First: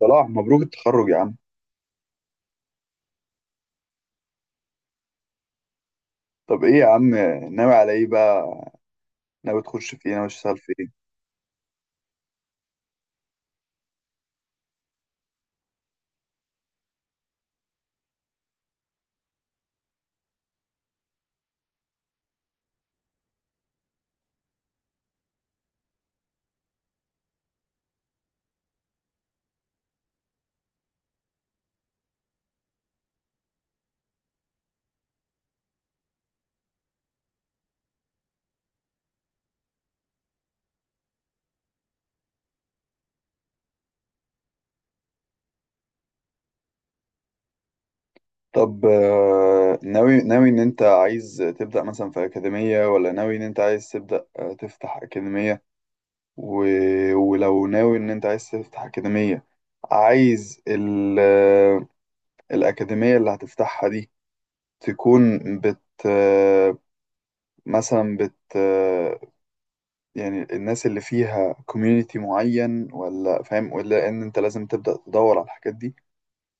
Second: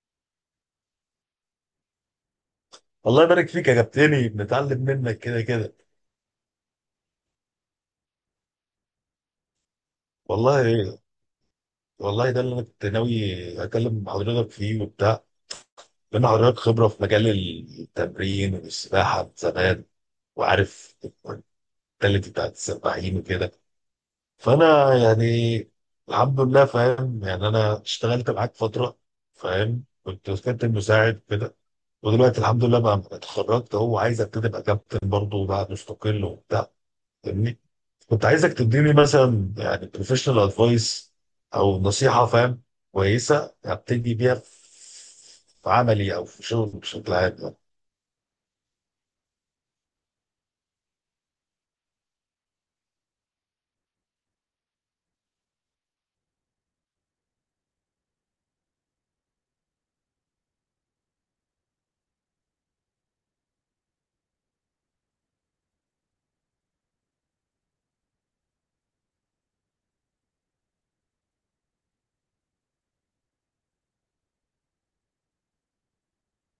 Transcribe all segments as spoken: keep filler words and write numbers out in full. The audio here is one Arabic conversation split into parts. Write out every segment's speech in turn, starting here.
صلاح مبروك التخرج يا عم. والله يبارك فيك يا كابتني، بنتعلم منك كده كده. طب ايه يا عم، ناوي على ايه بقى؟ ناوي تخش في ايه، ناوي تشتغل في والله ايه؟ والله ده اللي انا كنت ناوي اكلم حضرتك فيه وبتاع، لان حضرتك خبره في مجال التمرين والسباحه من زمان، وعارف الكواليتي بتاعت السباحين وكده. فانا يعني الحمد لله فاهم، يعني انا اشتغلت معاك فتره، فاهم، كنت كابتن مساعد كده، ودلوقتي الحمد لله بقى اتخرجت، هو عايز ابتدي ابقى كابتن برضه وبقى مستقل وبتاع، فاهمني، كنت عايزك تديني مثلا يعني بروفيشنال ادفايس او نصيحه، فاهم، كويسه ابتدي بيها في في عملي او في شغل بشكل عام يعني. طب آه، ناوي ناوي ان انت عايز تبدأ مثلا في أكاديمية، ولا ناوي ان انت عايز تبدأ آه، تفتح أكاديمية و... ولو ناوي ان انت عايز تفتح أكاديمية، عايز ال... آه، الأكاديمية اللي هتفتحها دي تكون بت آه، مثلا بت آه، يعني الناس اللي فيها كوميونيتي معين، ولا فاهم ولا ان انت لازم تبدأ تدور على الحاجات دي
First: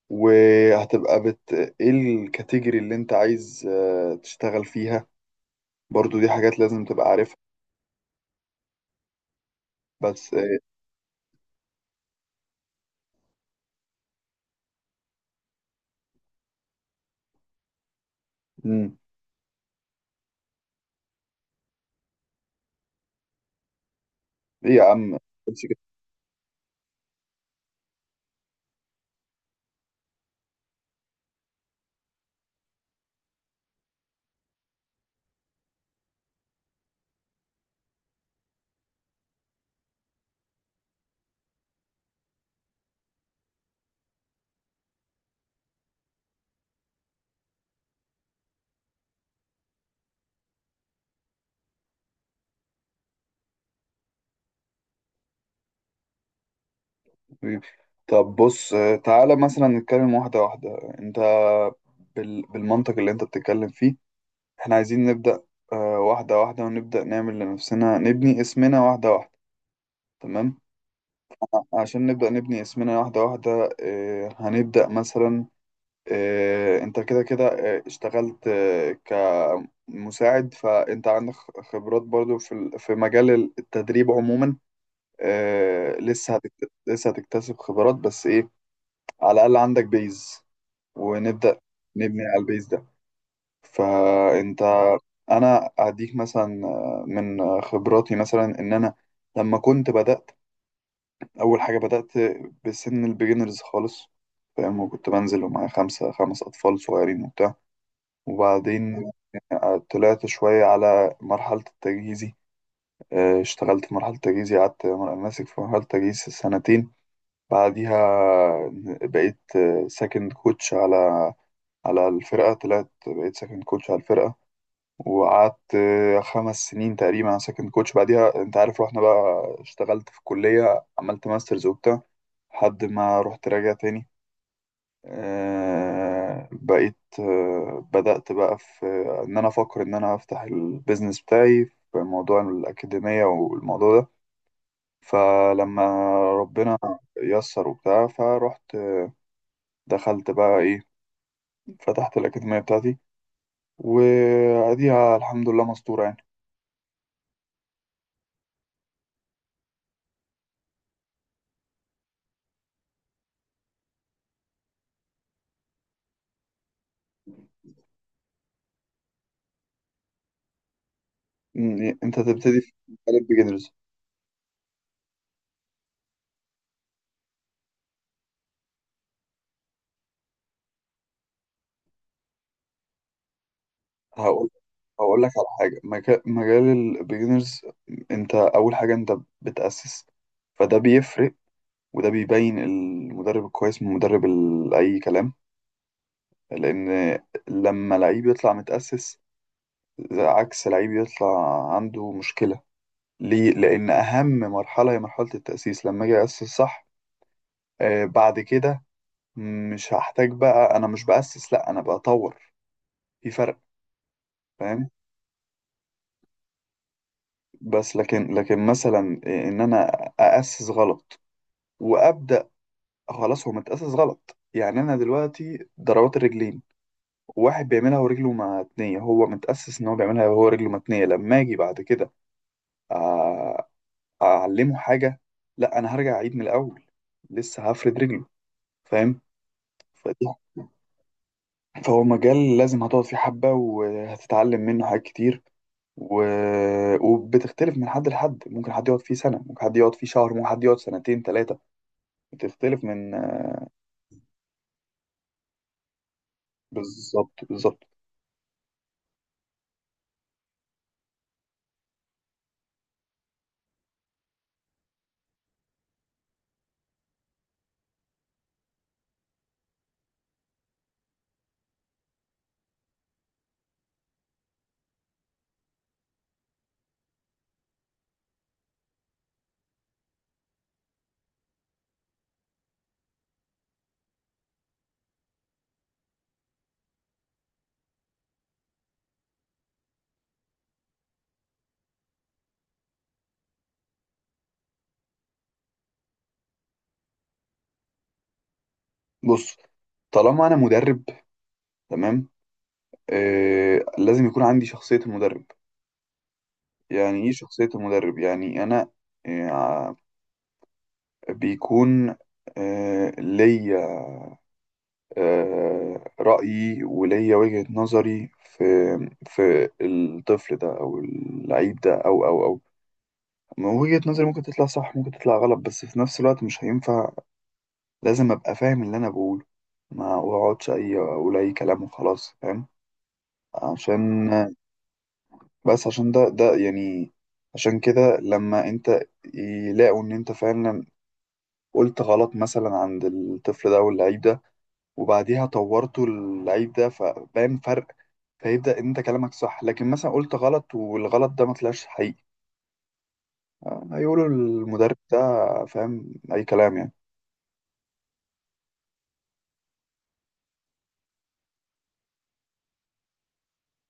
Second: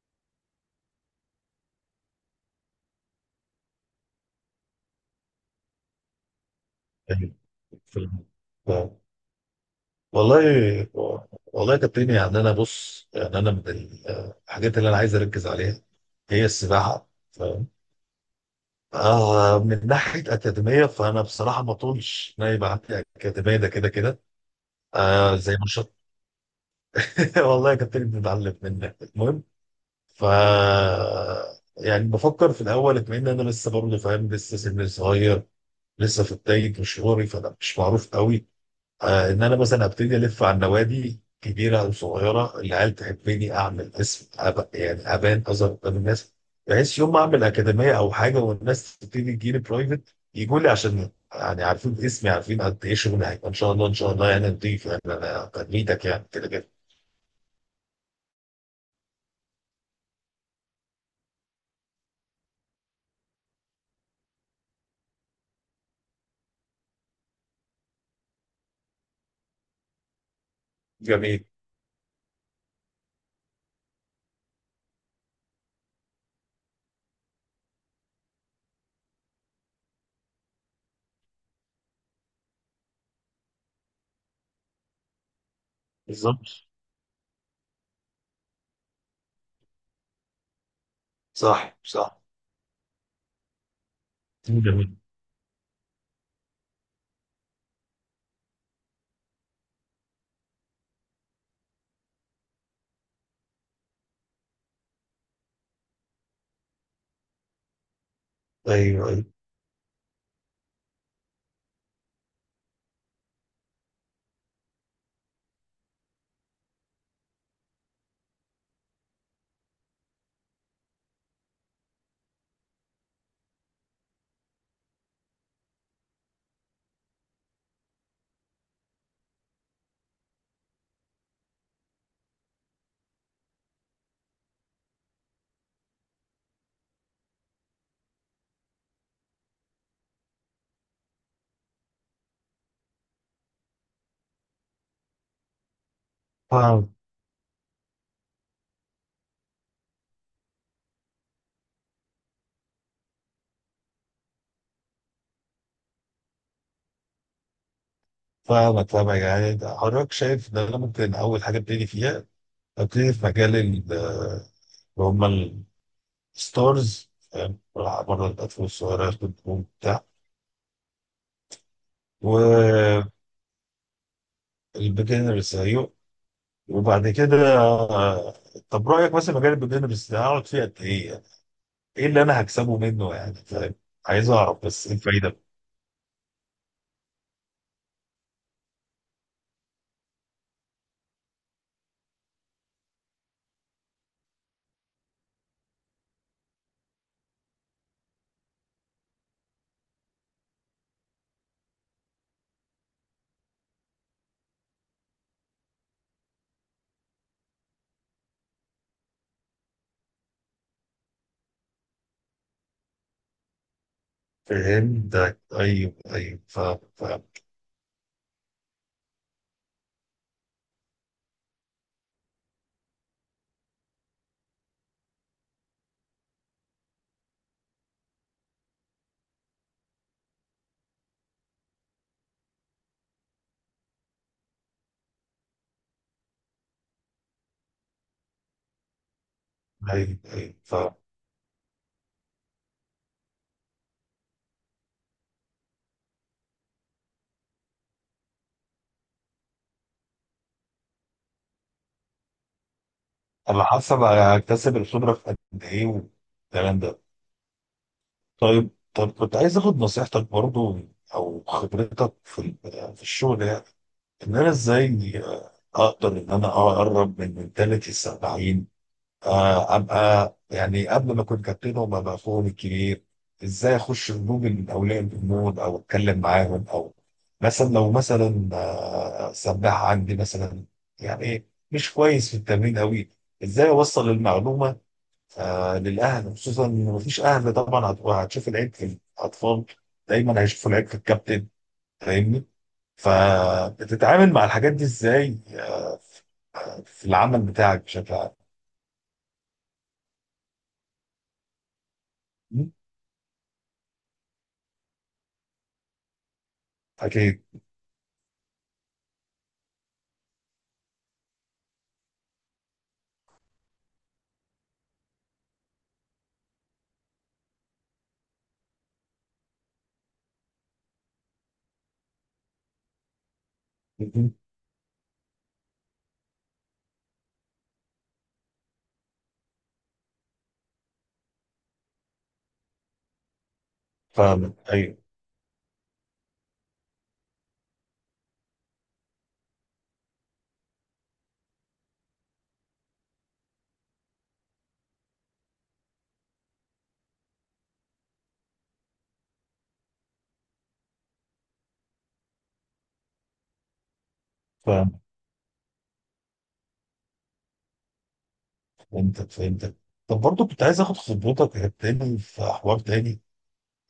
وهتبقى بت، ايه الكاتيجوري اللي انت عايز آه، تشتغل فيها؟ برضو دي حاجات لازم تبقى يعني عارفها. في الم- آه. بس آه، والله والله يا كابتن، يعني انا بص، يعني انا من ال- آه، الحاجات اللي انا عايز اركز عليها هي السباحه، فاهم. مم. آه من ناحيه اكاديميه، فانا بصراحه ما طولش ان أنا يبقى عندي اكاديميه، ده كده كده. ايه يا عم، آه زي ما بس كده؟ شاء. والله يا كابتن بنتعلم منك، المهم ف يعني بفكر في الاول اكمن انا لسه برضه، فاهم، لسه سن صغير، لسه في بدايه مشواري، فانا مش معروف قوي. آه، ان انا مثلا ابتدي الف على النوادي كبيره او صغيره، العيال تحبني، اعمل اسم أب... يعني ابان اظهر قدام الناس، بحيث يوم ما اعمل اكاديميه او حاجه والناس تبتدي تجيلي برايفت يجوا لي، عشان يعني عارفين اسمي، عارفين قد ايه شغل هيبقى ان شاء الله، ان شاء الله يعني نضيف، يعني انا تنميتك يعني كده كده. حبيبي. طب بص، آه، تعالى مثلا نتكلم واحدة واحدة. انت بال... بالمنطق اللي انت بتتكلم فيه، احنا عايزين نبدأ آه، واحدة واحدة، ونبدأ نعمل لنفسنا، نبني اسمنا واحدة واحدة، تمام؟ جميل. عشان نبدأ نبني اسمنا واحدة واحدة آه، هنبدأ مثلا، آه، انت كده كده آه، اشتغلت آه، كمساعد، فانت عندك خبرات برضو في ال- في مجال التدريب عموما. آه، لسه بالظبط. هتكت- لسه هتكتسب خبرات، بس ايه، على الأقل عندك بيز، ونبدأ صح صح. نبني على البيز ده. فانت جميل. انا اديك مثلا آه، من خبراتي، مثلا ان انا لما كنت بدأت، أول حاجة بدأت بسن البيجنرز خالص، فاهم؟ وكنت بنزل ومعايا خمسة خمس أطفال صغيرين وبتاع، ايوه، وبعدين أيوة. طلعت شوية على مرحلة التجهيزي. آه، اشتغلت في مرحلة التجهيزي، قعدت مر- ماسك في مرحلة التجهيز سنتين. بعديها بقيت سكند كوتش على على الفرقة، طلعت بقيت سكند كوتش على الفرقة، وقعدت آه، خمس سنين تقريبا انا سكند كوتش. بعديها انت عارف رحنا بقى، اشتغلت في الكلية، عملت ماسترز وبتاع، لحد ما رحت راجع تاني. آه، بقيت آه، بدأت بقى في ان انا افكر ان انا افتح البيزنس بتاعي في موضوع الأكاديمية والموضوع ده. فلما ربنا فاهم. يسر وبتاع، فرحت دخلت بقى ايه، فتحت الأكاديمية بتاعتي، وأديها الحمد لله مستورة يعني. فاهمك فاهمك، يعني ده حضرتك شايف ان انا ممكن اول حاجه ابتدي فيها، ابتدي في مجال ال- اللي هم الستارز، فاهم، بلعب بره الاطفال الصغيره ياخد نجوم بتاع. مم، انت تبتدي في والبيجنرز، مجال البيجنرز. ايوه. وبعد كده آه، طب رايك مثلا مجال البيجنرز ده هقعد فيه قد ايه يعني؟ ايه اللي انا هكسبه منه، يعني فاهم، عايز هقول اعرف بس ايه هقول لك الفايده. على حاجه، مجا- مجال البيجنرز، انت اول حاجه انت بتاسس، فده بيفرق، وده بيبين المدرب الكويس من مدرب ال- اي كلام. لان لما لعيب يطلع متاسس عكس لعيب يطلع عنده مشكله، ليه؟ لان اهم مرحله هي مرحله التاسيس. لما اجي اسس صح، آه بعد كده مش هحتاج بقى انا مش باسس، لا انا بطور، في فرق فاهم. فهمتك، ايوه ايوه، فاهم فاهم. بس لكن لكن مثلا ان انا اسس غلط وابدا، خلاص هو متاسس غلط. يعني انا دلوقتي ضربات الرجلين، واحد بيعملها ورجله متنيه، هو متاسس ان هو بيعملها وهو رجله متنيه، لما اجي بعد كده أ- اعلمه حاجه، لا انا هرجع اعيد من الاول، لسه هفرد رجله، فاهم؟ فدي، ايوه ايوه فاهم. فهو مجال لازم هتقعد فيه حبه، وهتتعلم منه حاجات كتير، و... وبتختلف من حد لحد، ممكن حد يقعد فيه سنه، ممكن حد يقعد فيه شهر، ممكن حد يقعد سنتين ثلاثه، بتختلف من. انا حاسه بقى هكتسب الخبره في قد ايه والكلام ده. بالظبط بالظبط. طيب، طب كنت عايز اخد نصيحتك برضو، او خبرتك في ال- في الشغل، يعني ان انا ازاي آه، اقدر ان انا اقرب من منتاليتي السبعين، آه، ابقى يعني قبل ما اكون كابتن وما بقى فوق الكبير. ازاي اخش جروب من اولياء الامور او اتكلم معاهم، او مثلا لو مثلا آه، سباح عندي مثلا يعني إيه، مش كويس في التمرين قوي، ازاي اوصل المعلومه آه للاهل، خصوصا ان مفيش اهل طبعا هت- هتشوف العيب في الاطفال، دايما هيشوفوا العيب في الكابتن، فاهمني. فبتتعامل مع الحاجات دي ازاي آه ف- في العمل بتاعك بشكل عام؟ بص، طالما انا مدرب، تمام، م؟ آه لازم يكون عندي شخصية المدرب. يعني ايه اكيد. شخصية المدرب؟ يعني انا آه بيكون آه ليا آه رأيي وليا وجهة نظري في في الطفل ده او اللعيب ده او او او ما وجهة م- نظري م. ممكن تطلع صح ممكن تطلع غلط، بس في نفس الوقت مش هينفع، لازم ابقى فاهم اللي انا بقوله، ما اقعدش اي اقول اي كلام وخلاص، فاهم؟ عشان فاهمك، ايوه. بس عشان ده ده يعني، عشان كده لما انت يلاقوا ان انت فعلا قلت غلط مثلا عند الطفل ده واللعيب ده، وبعديها طورته اللعيب ده فبان فرق، فيبدأ انت كلامك صح. لكن مثلا قلت غلط والغلط ده ما طلعش حقيقي، آه، هيقولوا المدرب فاهمك. ده فاهم اي كلام يعني. فهمتك فهمتك. طب برضه كنت عايز اخد خبرتك يا تاني في حوار تاني،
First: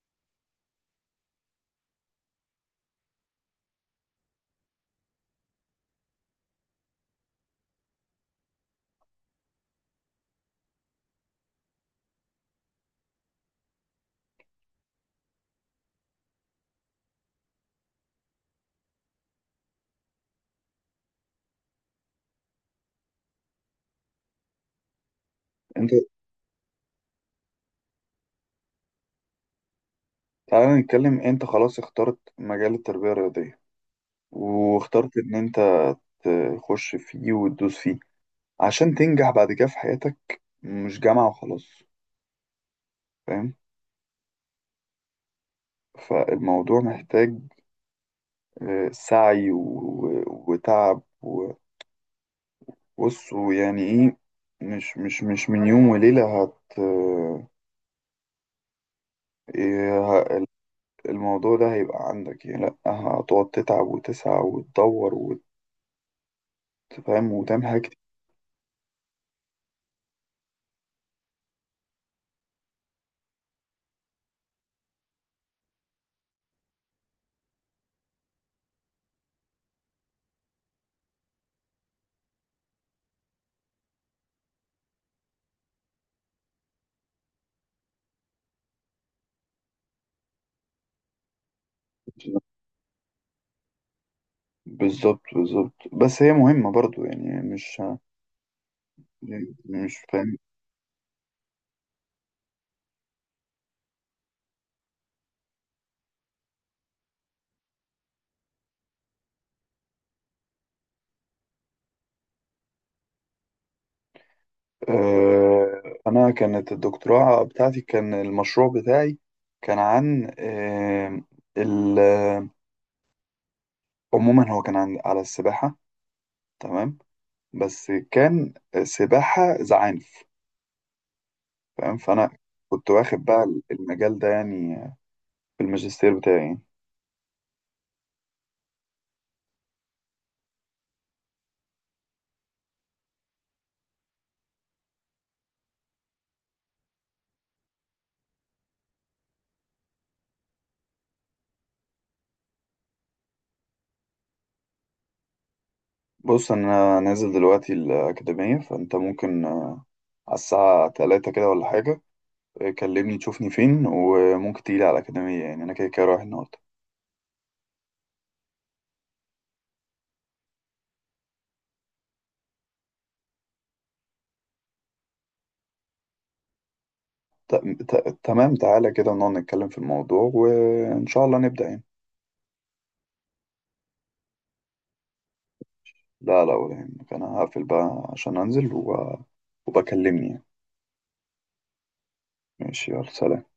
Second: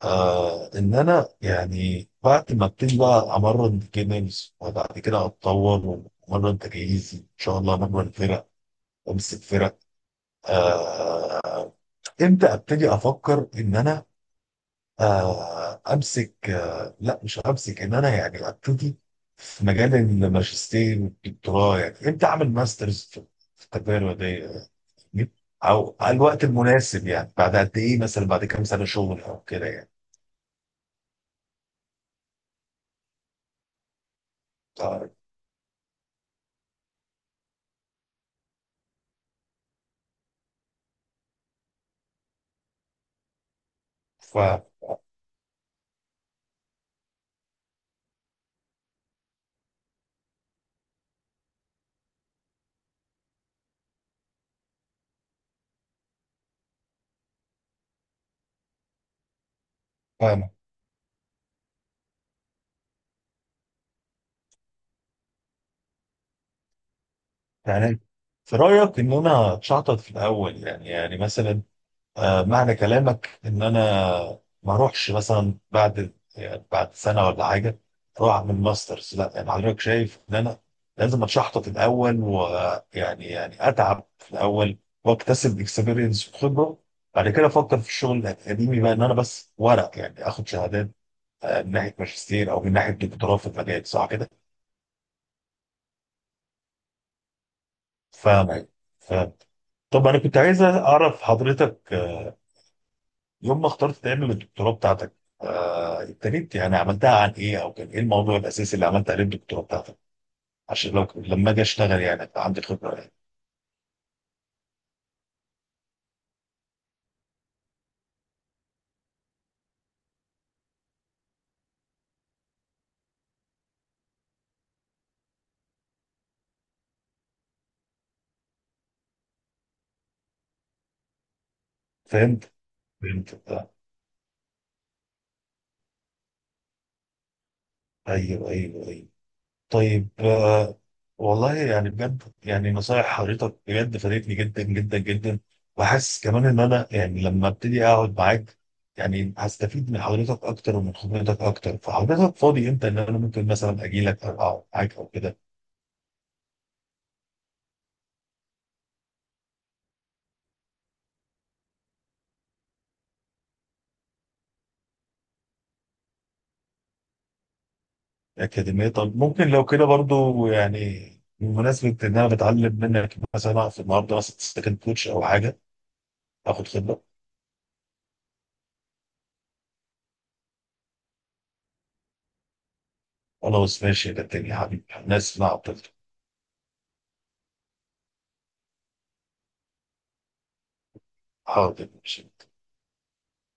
آه ان انا يعني بعد ما ابتدي بقى امرن جيمز وبعد كده اتطور وامرن تجهيزي، ان شاء الله امرن فرق وامسك فرق، آه، امتى ابتدي افكر ان انا آه، امسك آه، لا مش همسك ان انا يعني ابتدي في مجال الماجستير والدكتوراه، يعني امتى اعمل ماسترز في في التجاره دي، انت او على الوقت المناسب يعني بعد قد ايه، مثلا بعد كام سنه شغل او كده يعني. تعالى نتكلم، انت خلاص اخترت مجال التربية الرياضية، واخترت طيب، ان انت تخش فيه وتدوس فيه، عشان تنجح بعد كده في حياتك، مش جامعة وخلاص، فاهم؟ ف فالموضوع محتاج آه، سعي و- وتعب، وبص، ويعني ايه، مش مش مش من يوم وليلة هت آه، إيه ه- فاهم. الموضوع ده هيبقى عندك يعني، لأ هتقعد تتعب وتسعى وتدور وتفهم وتعمل حاجات يعني في رايك ان انا اتشحطط في الاول، يعني يعني مثلا آه، معنى كلامك ان انا ما اروحش مثلا بعد يعني بعد سنه ولا حاجه اروح اعمل ماسترز، لا يعني حضرتك شايف ان انا لازم اتشحطط الاول، ويعني يعني يعني اتعب في الاول واكتسب اكسبيرينس وخبره، بعد كده افكر في الشغل الاكاديمي بقى، ان انا بس ورق يعني اخد شهادات آه، من ناحيه كتير. ماجستير او من ناحيه دكتوراه في المجال، صح كده؟ بالظبط بالظبط، بس هي مهمة برضو يعني، مش فاهم فاهم. مش طب انا فاهم. كنت عايز اعرف حضرتك آه، يوم ما اخترت تعمل الدكتوراه بتاعتك آه، ابتديت يعني عملتها عن ايه، او كان ايه الموضوع الاساسي اللي عملت عليه الدكتوراه بتاعتك، عشان لو لما اجي اشتغل يعني ابقى عندي خبره يعني. آه، أنا كانت الدكتوراه بتاعتي، كان المشروع بتاعي كان عن آه، ال- آه، عموما هو كان عن على السباحة، تمام، بس كان سباحة زعانف، تمام. فأنا فهمت كنت واخد فهمت بقى آه، المجال ده يعني في الماجستير بتاعي يعني. ايوه ايوه ايوه. طيب آه، والله يعني بجد يعني نصايح حضرتك بجد فادتني جدا جدا جدا، وحاسس كمان ان انا يعني لما ابتدي اقعد معاك يعني هستفيد من حضرتك اكتر ومن خبرتك اكتر. فحضرتك فاضي امتى ان انا ممكن مثلا اجي لك او اقعد معاك او كده؟ بص أنا نازل دلوقتي الأكاديمية، فأنت ممكن آه، على الساعة تلاتة كده ولا حاجة آه، كلمني تشوفني فين، وممكن تيجي على الأكاديمية، يعني أنا كده كده رايح النهاردة. أكاديمية؟ طب ممكن لو كده برضو يعني بمناسبة إن أنا بتعلم منك مثلا في النهاردة مثلا سكند كوتش أو حاجة، آخد خبرة. ت- ت- تمام، تعالى كده نقعد نتكلم في الموضوع، وإن شاء الله نبدأ يعني. خلاص ماشي، ده الدنيا يا حبيبي، أنا آسف إن أنا عطلت. لا لا ولا يهمك، أنا هقفل بقى عشان أنزل و... وبكلمني يعني. حاضر ماشي. ماشي يلا سلام.